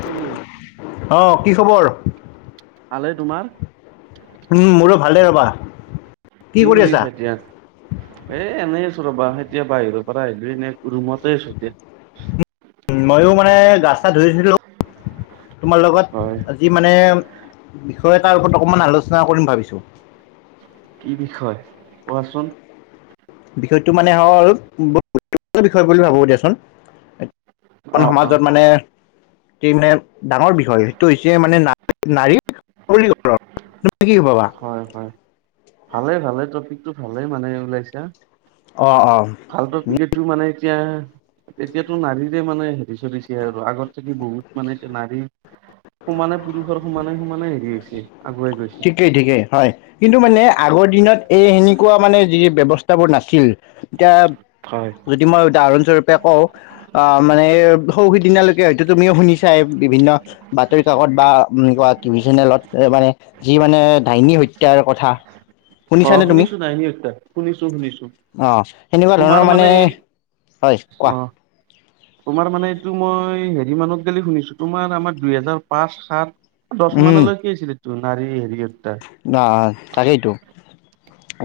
শুলো [inaudible] অঁ কি খবৰ। তোমাৰ উম মোৰো ভালেই ৰ'বা [inaudible] কি কৰি আছা এতিয়া? এ এনেই আছো ৰবা এতিয়া বাহিৰৰ পৰা আহিলো এনে ৰুমতে আছো এতিয়া [inaudible] ময়ো মানে গা-চা ধুইছিলোঁ তোমাৰ লগত হয় আজি মানে বিষয় এটাৰ ওপৰত অকমান আলোচনা কৰিম ভাবিছো। কি বিষয় কোৱাচোন? বিষয়টো মানে হল, বহুত গুৰুত্বপূৰ্ণ বিষয় বুলি ভাবো দিয়াচোন। এইখন অ অ সমাজত মানে এই মানে ডাঙৰ বিষয় সেইটো হৈছে মানে না-নাৰীৰ সবলীকৰণ। তুমি কি ভাবা? হয়। ভালে ভালে টপিকটো ভালে মানে ওলাইছা। অঁ অঁ [unintelligible] ক্ৰিকেটটো মানে এতিয়া এতিয়াতো নাৰীৰে মানে হেৰি চলিছে আৰু। আগত থাকি বহুত মানে এতিয়া নাৰী সমানে পুৰুষৰ সমানে সমানে হেৰি হৈছে। আগুৱাই গৈছে ঠিকেই ঠিকেই হয়, কিন্তু মানে আগৰ দিনত এই সেনেকুৱা মানে যি ব্যৱস্থাবোৰ নাছিল। এতিয়া হয় যদি মই উদাহৰণস্বৰূপে কওঁ। অ' মানে সৌ সিদিনালৈকে হয়তো তুমিও শুনিছাই, বিভিন্ন বাতৰি-কাকত বা এনেকুৱা। টিভি চেনেলত মানে যি মানে ডাইনী হত্যাৰ কথা। শুনিছানে অ' তুমি শুনিছো ডাইনী হত্যা, শুনিছো শুনিছো। অ সেনেকুৱা ধৰণৰ তোমাৰ মানে এই হয় কোৱা অহ। তোমাৰ মানে এইটো মই হেৰি মানত গেলি শুনিছোঁ তোমাৰ আমাৰ দুহেজাৰ পাঁচ সাত। দচ মানলৈকে কি আছিলে তোৰ নাৰী হেৰি। না তাকেই তো।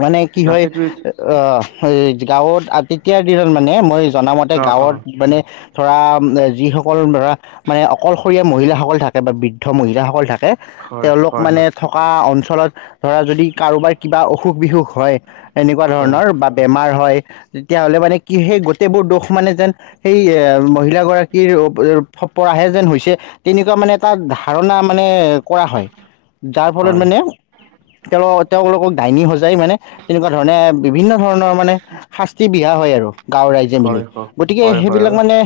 মানে কি হয় তাকেতো এইটো অহ এই গাঁৱত আ তেতিয়া দিনত মানে মই। জনা মতে অ অ গাঁৱত মানে ধৰা যিসকল ধৰা মানে অকলশৰীয়া মহিলাসক। সকল থাকে বা বৃদ্ধ মহিলাসকল থাকে হয় তেওঁলোক হয় মানে থকা। ফলত ধৰা যদি কাৰোবাৰ কিবা অসুখ বিসুখ হয়। এনেকুৱা হয় ধৰণৰ বা বেমাৰ হয় তেতিয়াহ'লে মানে কি সেই গোটেইবোৰ দোষ। মানে যেন সেই এ মহিলাগৰাকীৰ। অ পৰাহে যেন হৈছে তেনেকুৱা মানে তাত ধাৰণা মানে কৰা হয়। যাৰ ফলত হয় মানে। হয় তেওঁ লোক তেওঁলোকক ডাইনী সজাই মানে তেনেকুৱা ধৰণে বিভিন্ন ধৰণৰ মানে শাস্তি। বিহা হয় আৰু গাঁওৰ ৰাইজে মিলি হয় হয় গতিকে হয় হয় হয় সেইবিলাক মানে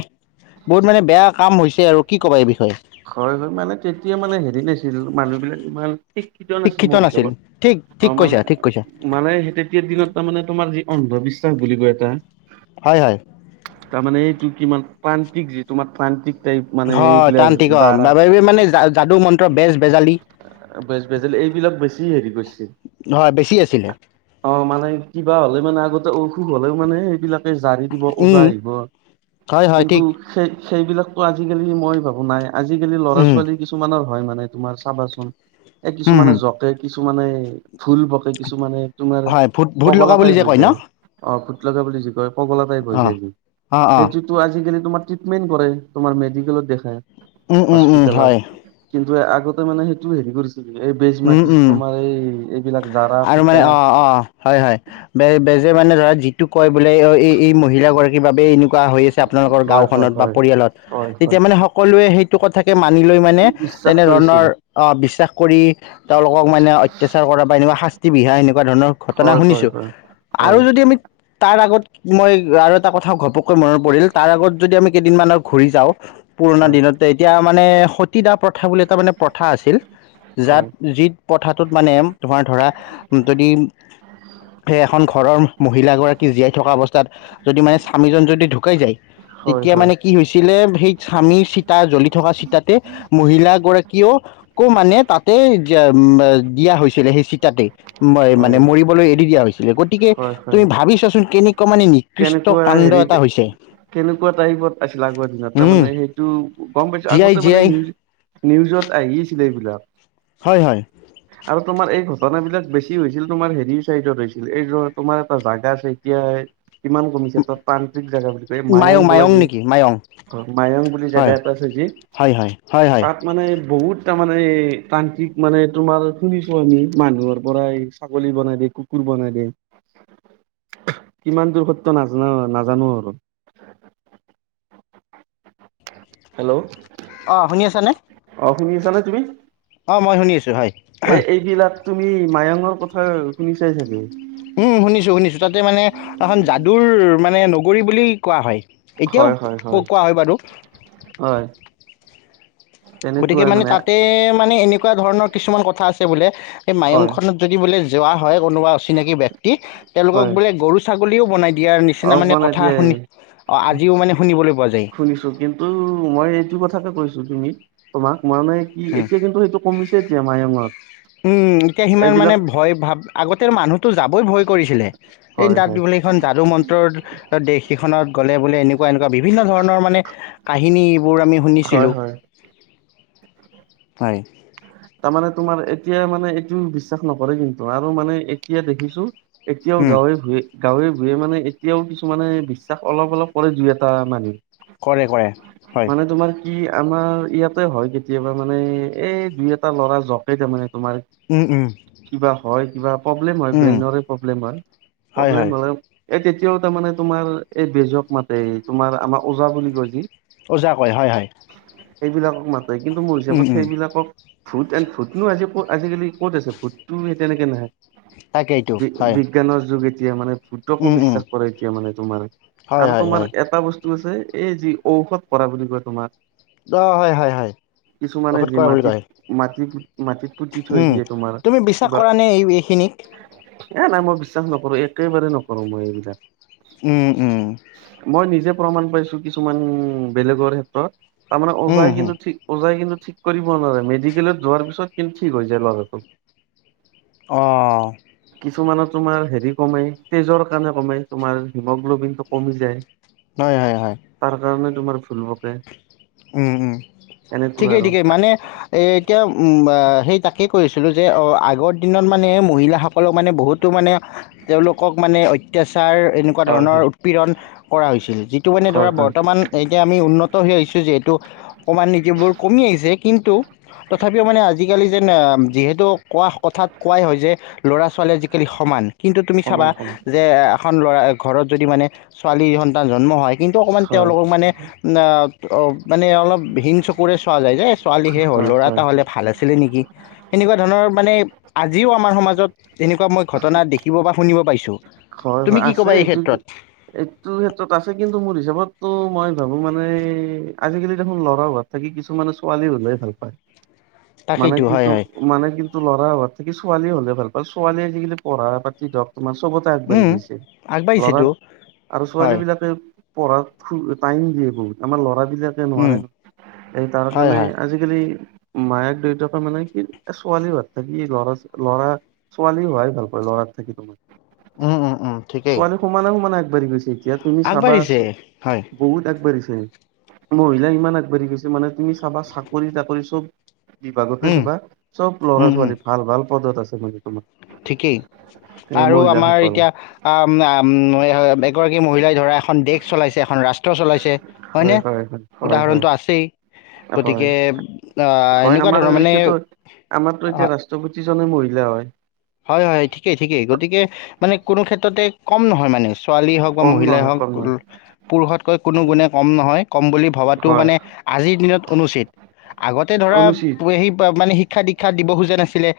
বহুত মানে বেয়া। কাম হৈছে আৰু কি ক'বা এই বিষয়ে হয় হয় মানে তেতিয়া মানে হেৰি নাছিল মানুহবিলাক ইমান। শিক্ষিত নাছিল মোৰ হিচাপত। ঠিক ঠিক অহ মানে কৈছা ঠিক কৈছা মানে তেতিয়া দিনত তাৰমানে তোমাৰ যি অন্ধবিশ্বাস বুলি কয় এটা। হয় হয়। তাৰমানে এইটো কিমান প্ৰান্তিক যি তোমাৰ প্ৰান্তিক। তেই মানে এই হয় গিলাক তান্ত্ৰিক অ জাৰা। মানে যাদু মন্ত্ৰ বেজ বেজালি বেজ বেজাল এইবিলাক বেছি হেৰি কৰিছে। হয় বেছি আছিলে। অহ মানুহে কিবা হলে মানে। আগতে অসুখ হ'লেও মানে সেইবিলাকে জাৰি দিব ওজা উম আহিব হয় হয় কিন্তু ঠিক সেই সেইবিলাক ত আজিকালি মই ভাবো নাই আজিকালি ল'ৰা উম ছোৱালী কিছুমানৰ হয় মানে তোমাৰ চাবাচোন এ হুম কিছুমানে হুম জকে কিছুমানে ভুল বকে কিছুমানে তোমাৰ হয় ভূত ভূত লগা পগলা বুলি টাইপ যে হৈ কয় ন যায় অ ভুট লগা বুলি যি কয় পগলা টাইপ হৈ অঁ যায়গি অঁ সেইটোতো আজিকালি তোমাৰ ট্ৰিটমেণ্ট কৰে তোমাৰ মেডিকেলত দেখা উম উম উম হয় টোৱে আগতে মানে সেইটো হেৰি কৰিছ এই বেজ উম মাতিছিল উম তোমাৰ এই এইবিলাক জাৰা আৰু মানে ফোকা যে মানে ধৰা যিটো কয় বোলে এই এই মহিলাগৰাকীৰ বাবেই এনেকুৱা হৈ আছে আপোনালোকৰ হয় হয় গাঁওখনত বা হয় পৰিয়ালত হয় হয় তেতিয়া মানে সকলোৱে সেইটো কথাকে মানি লৈ মানে বিশ্বাস কৰিছিল তেনেধৰণৰ অ বিশ্বাস কৰি তেওঁলোকক মানে অত্যাচাৰ কৰা বা এনেকুৱা শাস্তি বিহা এনেকুৱা ধৰণৰ ঘটনা হয় হয় শুনিছো হয় আৰু হয় যদি আমি তাৰ আগত মই আৰু এটা কথা ঘপকৈ মনত পৰিল তাৰ আগত যদি আমি কেইদিনমানৰ ঘূৰি যাওঁ পুৰণা হয় দিনত এতিয়া মানে সতীদা প্ৰথা বুলি এটা মানে প্ৰথা আছিল হয়। মান ধ য সেই এখন ঘৰৰ মহিলাাগৰাকী জীয়াই থকা অৱস্থাত যদি মানে স্বামীজন যদি ঢুকাই যায় হয় তেতিয়া হয় মানে কি হৈছিলে সেই স্বামীৰ চিতা জ্বলি থকা চিতাতে মহিলা গৰাকীয়েওকো মানে তাতে দিয়া হৈছিলে সেই চিতাতে ম মানে হয় মৰিবলৈ এৰি দিয়া হৈছিলে গতিকে হয় হয় তুমি ভাবিছাচোন কেনেকুৱা মানে নিকৃষ্ট কেনেকুৱা কণ ন্দ হেৰিত এটা হৈছে। কেনেকুৱা টাইপত আছিল আগৰ দিনত তাৰ উম মানে সেইটো গম পাইছো জীয়াই আগতে মানে জীয়াই নিজ নিউজত আহিছিলে এইবিলাক হয় হয় আৰু তোমাৰ এই ঘটনাবলাক বেছি হৈছিল তোমাৰ হেৰি চাইডত হৈছিল এই তোমাৰ এটা জাগগা আছে এতিয়া কিমান কমিছে তাত তান্ত্ৰিক জোগা বুলি কয় মায়ং মায়াং বলা মায়ং যি নেকি মায়ং অ' মায়ং বুলি হয় জেগা এটা আছে যি হয় হয় হয় হয় তাত মানে বহুত এটা মানে তান্ত্ৰিক মানে তোমাৰ শুনিছো আমি মানুহৰ পৰাই ছাগলী বনাই দিয় কুকুৰ বনাই দে কিমান দূৰ সত নাজান নাজানো আৰু হেল্ল' অঁ শুনি আছানে অ শুনি আছা নে তুমি অ' মই শুনি আছোঁ হয় এ এইবিলাক তুমি মায়ঙৰ কথা শুনি চাই চাগে উম শুনিছো শুনিছো তাতে মানে এখন যাদুৰ মানে নগৰী বুলি কোৱা হয় হয় হয় এতিয়াও কোৱা হয় বাৰু। হয় গতিকে মানে তাতে মানে এনেকুৱা ধৰণৰ কিছুমান কথা আছে বোলে। এই হয় মায়ংখনত যদি বোলে যোৱা হয় কোনোবা অচিনাকি ব্যক্তি তেওঁলোকক হয় বোলে গৰু ছাগলীও বনাই দিয়াৰ নিচিনা মানে কথা শুনি অঁ আজিও শুনিছোঁ, মানে শুনিবলৈ পোৱা যায় শুনিছোঁ কিন্তু মই এইটো কথাকে কৈছো। তুমি তোমাক মানে কি উম এতিয়া কিন্তু সেইটো কমিছে এতিয়া মায়ঙত উম, এতিয়া সিমান মানে এইবিলাক ভয় ভাব আগতে মানুহটো যাবই ভয় কৰিছিলে এই হয় তাত হয় বোলে এইখন যাদু মন্ত্ৰৰ দেশ এখনত গ'লে বোলে এনেকুৱা এনেকুৱা নেকুৱা বিভিন্ন ধৰণৰ মানে কাহিনীবোৰ আমি হয় শুনিছিলোঁ। হয় হয়। তাৰমানে তোমাৰ এতিয়া মানে এইটো বিশ্বাস নকৰে কিন্তু আৰু মানে এতিয়া দেখিছোঁ। এতিয়াও উম, গাঁৱে ভূঞে গাঁৱে ভূঞে মানে এতিয়াও কিছুমানে বিশ্বাস অলপ অলপ কৰে দুই এটা মানুহ। কৰে, কৰে, হয়। ই আমাৰ ইয়াতে হয় কেতিয়াবা মানে এই দুই এটা ল'ৰা জতে তাৰমানে। তোমাৰ উম, উম, কিবা হয় কিবা প্ৰব্লেম হয়, উম, ব্ৰেইনৰে প্ৰব্লেম হয়, হয় হয় প্ৰব্লেম হ'লে এই তেতিয়াও তাৰমানে তোমাৰ এই বেজক মাতে তোমাৰ আমাৰ ওজা বুলি কয় যি। ওজা কয় হয়, হয়। সেইবিলাকক মাতে কিন্তু মোৰ উম, হিচাপত উম, সেইবিলাকক ভূত এন ভূতনো আজি ক'ত আজিকালি ক'ত আছে ভূতটো সেই তেনেকে নাই। তাকেইটো হয়। বি-বিজ্ঞানৰ যোগেদি এতিয়া মানে ভূতকো উম, উম, বিশ্বাস কৰে এতিয়া মানে তোমাৰ হয় আৰু হয় তোমাৰ হয় এটা বস্তু আছে। এই যি ঔষধ কৰা বুলি কয় তোমাৰ। অ', হয়, হয়, হয়। কিছুমানে ঔষোধ যি কৰা বুলি মাটিত কয় মাটি মাটিত পুতি থৈ উম দিয়ে তোমাৰ তুমি বিশ্বাস কিবা কৰা নে এই এইখিনিক। উ এ নাই মই বিশ্বাস নকৰো একেবাৰে নকৰো মই এইবিলাক। উম উম। মই নিজে প্ৰমাণ পাইছো কিছুমান বেলেগৰ ক্ষেত্ৰত তাৰমানে উম, অজাই উম, কিন্তু ঠিক অজাই কিন্তু ঠিক কৰিব নোৱাৰে মেডিকেলত যোৱাৰ পিছত কিন্তু ঠিক হৈ যায় ল'ৰা। অ'। কিছুমানৰ তোমাৰ হেৰি কমে তেজৰ কাৰণে কমে তোমাৰ হিমোগ্ল'বিনটো কমি যায় হয় হয় হয়। তাৰ কাৰণে তোমাৰ ফুলবকে উম উম ঠিকেই আৰু ঠিকেই মানে এ এতিয়া উ আ সেই তাকেই কৈছিলো যে আগৰ দিনত মানে মহিলা সকলক মানে বহুতো মানে তেওঁলোকক মানে অত্যাচা তাৰ এনেকুৱা হয় ধৰণৰ হয় উৎপীড়ন কৰা হৈছিল যিটো মানে হয় ধৰা হয় বৰ্তমান এতিয়া আমি উন্নত হৈ আহিছোঁ যে টো অকণমান নিতিবোৰ কমি আহিছে কিন্তু তথাপিও মানে আজিকালি যেন যিহেতু কোৱা কথাত কোৱাই হয় যে ল'ৰা ছোৱালী আজিকালি সমান কিন্তু তুমি চাবা সমান সমান যে খ ল'ৰা ঘৰত যদি মানে ছোৱালী সন্তান জন্ম হয় কিন্তু অকণমান হয় তেওঁলোকক মানে আ অ মানে অলপ হিং চকুৰে চোৱা যায় যে। ছোৱালী হে হ'ল হয় ল'ৰা এটা হয় হ'লে হয় ভাল আছিলে নেকি সেনেকুৱা ধৰণৰ মানে আজিও আমাৰ সমাজত এনেকুৱা মই ঘটনা দেখিব বা শুনিব পাইছোঁ। হয় তুমি হয় কি আছে ক'বা এই এইটো ক্ষেত্ৰত এইটো ক্ষেত্ৰত আছে কিন্তু মোৰ হিচাপত মই ভাবো মানে আজিকালি দেখোন ল'ৰা হোৱাত থাকি কিছুমানে ছোৱালী হ'লে ভাল পায়। মনে তাকেইতো কিন্ত হয় হয় মানে ল'ৰা হোৱাতকে ছোৱালী হ'লে ভাল পাল ছোৱালী আজিকালি পঢ়া পাতি ধৰক তোমাৰ চবতে আ ঢ় উম, গৈছে ল'ৰা আগবাঢ়িছেতো আৰু ছোৱালী হয় বিলাকে পঢ়াত ফুল টাইম দিয়ে বহুত আমাৰ ল'ৰা এই বিলাকে উম, নোৱাৰে এই তাৰ হয় কাৰণে হয় আজিকালি মায়াক দেউতাকে মানে কি ছোৱালী হোৱাত থাকি ল'ৰা ল'ৰা ছোৱালী হোৱাই ভাল পায় ল'ৰা। থাকে তোমাৰ। উম, উম, উম, ঠিকেই ছোৱালী সমানে সমানে আগবাঢ়ি গৈছে এতিয়া তুমি চাবা আগবাঢ়িছে হয় বহুত আগবাঢ়ি ছে মহিলাই ইমান আগবাঢ়ি গৈছে মানে তুমি চাবা চাকৰি তাকৰি চব। বিভাগতে উম, চাবা চব ল'ৰা উম, উম, ছোৱালী ভাল ভাল পদত আছে মানে তোমাৰ। ঠিকেই এই আৰু আমাৰ মহিলাসকল এতিয়া আ উম এগৰাকী মহিলাই ধৰা এখন দেশ চলাইছে এখন ৰাষ্ট্ৰ চলাইছে হয় নে হয় হয় উদাহৰ হয় কাৰণটো আছেই হয় গতিকে আ হয় এনেকুৱা আমাৰ ধৰণৰ মানে জনে মহিলা হয় হয় হয় ঠিকেই ঠিকেই গতিকে মানে কোনো ক্ষেত্ৰতে কম নহয় মানে। ছোৱালী হওক বা কম মহিলাই নহয় হওক কম নহয় পুৰুষতকৈ কোনো গুণে কম নহয় কম বুলি ভবাতো হয় মানে আজিৰ দিনত অনুচিত আগতে ধৰা অনুচিত সেই মানে শিক্ষা দীক্ষা দিব খোজা নাছিলে।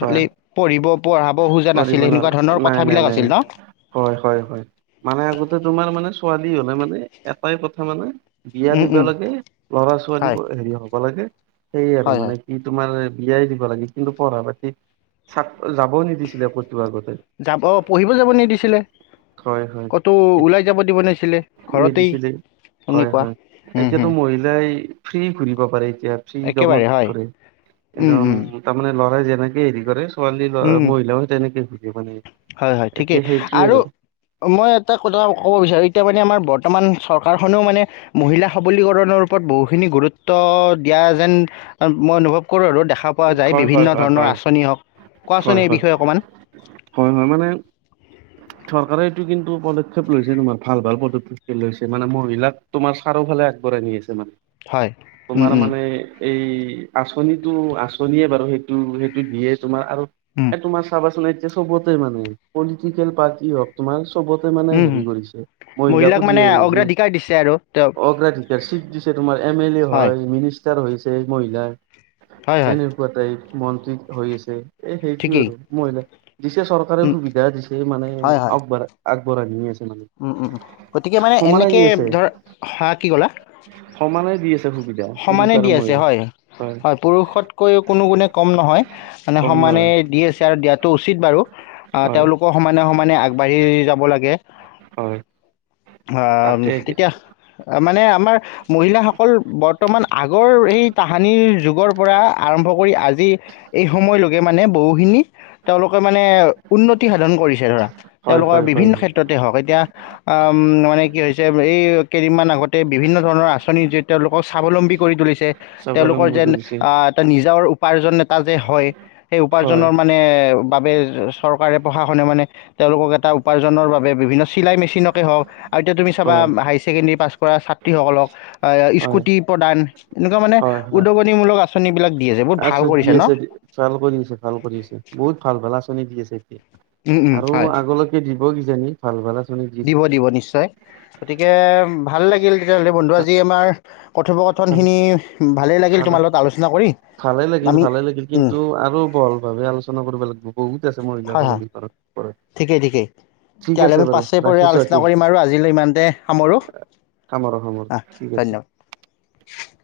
হয় পঢ়িব পঢ়াব খোজা কৰিব নাছিলে নোৱাৰা সেনেকুৱা ধৰণৰ নাই নাই কথাবলাক নাই আছিল ন হয় হয় হয় মানে আগতে তোমাৰ মানে ছোৱা হলে মানে এটাই কথা মানে বিয়া উম দিবা উম লাগে ল'ৰা ছোৱালী হয় হেৰি হ'ব লাগে। সেইয় আৰু হয় মানে হয় কি তোমাৰ বিয়াই দিব লাগে কিন্তু পঢ়া পাতি চা যা বও নিদিছিলে আগতে যাব পঢ়িব যাব নিদিছিলে। হয় হয় ক'তো ওলাই যাব দিব নোৱাৰছিলে ঘৰতেই নিদিছিলে হয় সেনেকুৱা হয় এতিয়াতো মহিলাই ফ্ৰী ঘূৰিব পাৰে এতিয়া ফ্ৰী একেবাৰে হয় দমত ঘূৰে উম, উম, কিন্ত তামানে যেনেকে হেৰি কৰে ছোৱালী উম, ল'ৰা উম, মহিলাও তেনেকে সুধে মানে এতিয়া সেইটোৱে আৰু। অ', মই এটা কথা ক'ব বিচাৰো এতিয়া মানে আমাৰ বত বৰ্তমান চৰকাৰখনেও মানে মহিলা সবলীকৰণৰ ওপৰত বহুখিনি গুৰুত্ব দিয়া যেন মই অনুভৱ কৰোঁ আৰু দেখা পোৱা যায় হয় হয় বিভিন্ন হয় ধৰণৰ হয় আঁচনি হওক কোৱাচোন হয় এই হয় বিষয়ে অকণমান হয় মানে চৰকাৰে এইটো কিন্তু পদক্ষেপ লৈছে তোমাৰ ভাল ভাল পদক্ষেপ লৈছে মানে মহিলাক তোমাৰ ছাৰো ফালে আগবঢ়াই নি আছে মানে হয় উম, তোমাৰ উম, মানে এই আঁচনিটো আচ আচনিয়ে বাৰু সেইটো সেইটো দিয়ে তোমাৰ আৰু উম, এ তোমাৰ চাবাচোন চবতে মানে পলিটিকেল পাৰ্টি হওক তোমাৰ চবতে মানে উম, হেৰি উম, কৰিছে মহিলাক মানে মহিলো অগ্ৰাধিকাৰ দিছে আৰু তেওঁ অগ্ৰাধিকাৰ তোমাৰ এম এল এ হয় মিনিষ্টাৰ হৈছে মহিলাৰ হয়, হয়, তেনেকুৱা টাইপ মন্ত্ৰী হৈ আছে এ সেইটো ঠিকেই আৰু মহিলাক দিছে চৰকাৰে উম, সুবিধা দিছে মানে হয়, হয়, আগবঢ় আগবঢ়াই নিয় আছে মানে উম উম গতিকে মানে সমানে এনেকে দি আছে ধৰ হা কি কলা সমানে দি আছে সুবিধা সমানে পুৰুষ আৰু দি আছে মহিলা হয় হয় পুৰুষত [unintelligible] কম নহয় হয় সমানে সমানে আগবাঢ়ি যাব লাগে [inaudible] হয় অ তাকে তেতিয়া মানে আমাৰ মহিলাসকল বৰ বৰ্তমান আগৰ সেই কাহানীৰ যুগৰ পৰা আৰম্ভ কৰি আজি এই সময়লৈকে মানে বহুখিনি তেওঁলোকে মানে উন্নতি সাধন কৰিছে ধৰা হয় তেওঁলোকৰ হয় হয় বিভিন্ন হয় ক্ষেত্ৰতে হওঁক এতিয়া অ মানে কি হৈছে এই কেইদিনমান আগতে বিভিন্ন ধৰণৰ আঁচনি যোৰিত তেওঁলোকৰ স্বাৱলম্বী কৰি তুলিছে তেওঁলোকৰ স্বাৱলম্বী যেন কৰিছে এটা নিজৰ উপাৰ্জন এটা টা যে হয় সেই হয় উপাৰ্জনৰ মানে বাবে চৰকাৰে প্ৰশাসনে মানে তেওঁলোকক এটা উপাৰ্জনৰ বাবে বিভিন্ন চিলাই মেচিনকে হওক আৰু এতিয়া তুমি চাবা হয় হাই ছেকেণ্ডৰী পাছ কৰা ছাত্ৰীসকলক হয় স্কুটি প্ৰদান এনেকুৱা মানে উদগনি মূলক আঁচন বিলাক আছ দি আছে ভাল কৰি আছে ভাল কৰি আছে বহুত ভাল ভাল আঁচনি দি আছে এতিয়া উম উম আৰু হয় আগলৈকে দিব কিজানি ভাল ভাল আ দিব দিব নিশ্চয় গতিকে ভাল লাগিল তেতিয়াহ'লে বন্ধু আজি আমাৰ ভাল কথোপকথনখিনি ভালেই লাগিল ভাল তোমাৰ লগত আলোচনা কৰি ভালে লাগিল আমি ভালে লাগিল উম, কিন্তু আৰু বহল ভাৱে আলোচনা কৰিব লাগিব বহুত আছে মহিলাক হয় হয় সাবলিকৰণ [inaudible] ঠিকেই ঠিকেই তেতিয়াহ'লে আমি পাঁচৰে প আলোচনা কৰিম আৰু আজিলৈ ইমানতে সামৰো সামৰো সামৰো ঠিক আছে [inaudible] [unintelligible]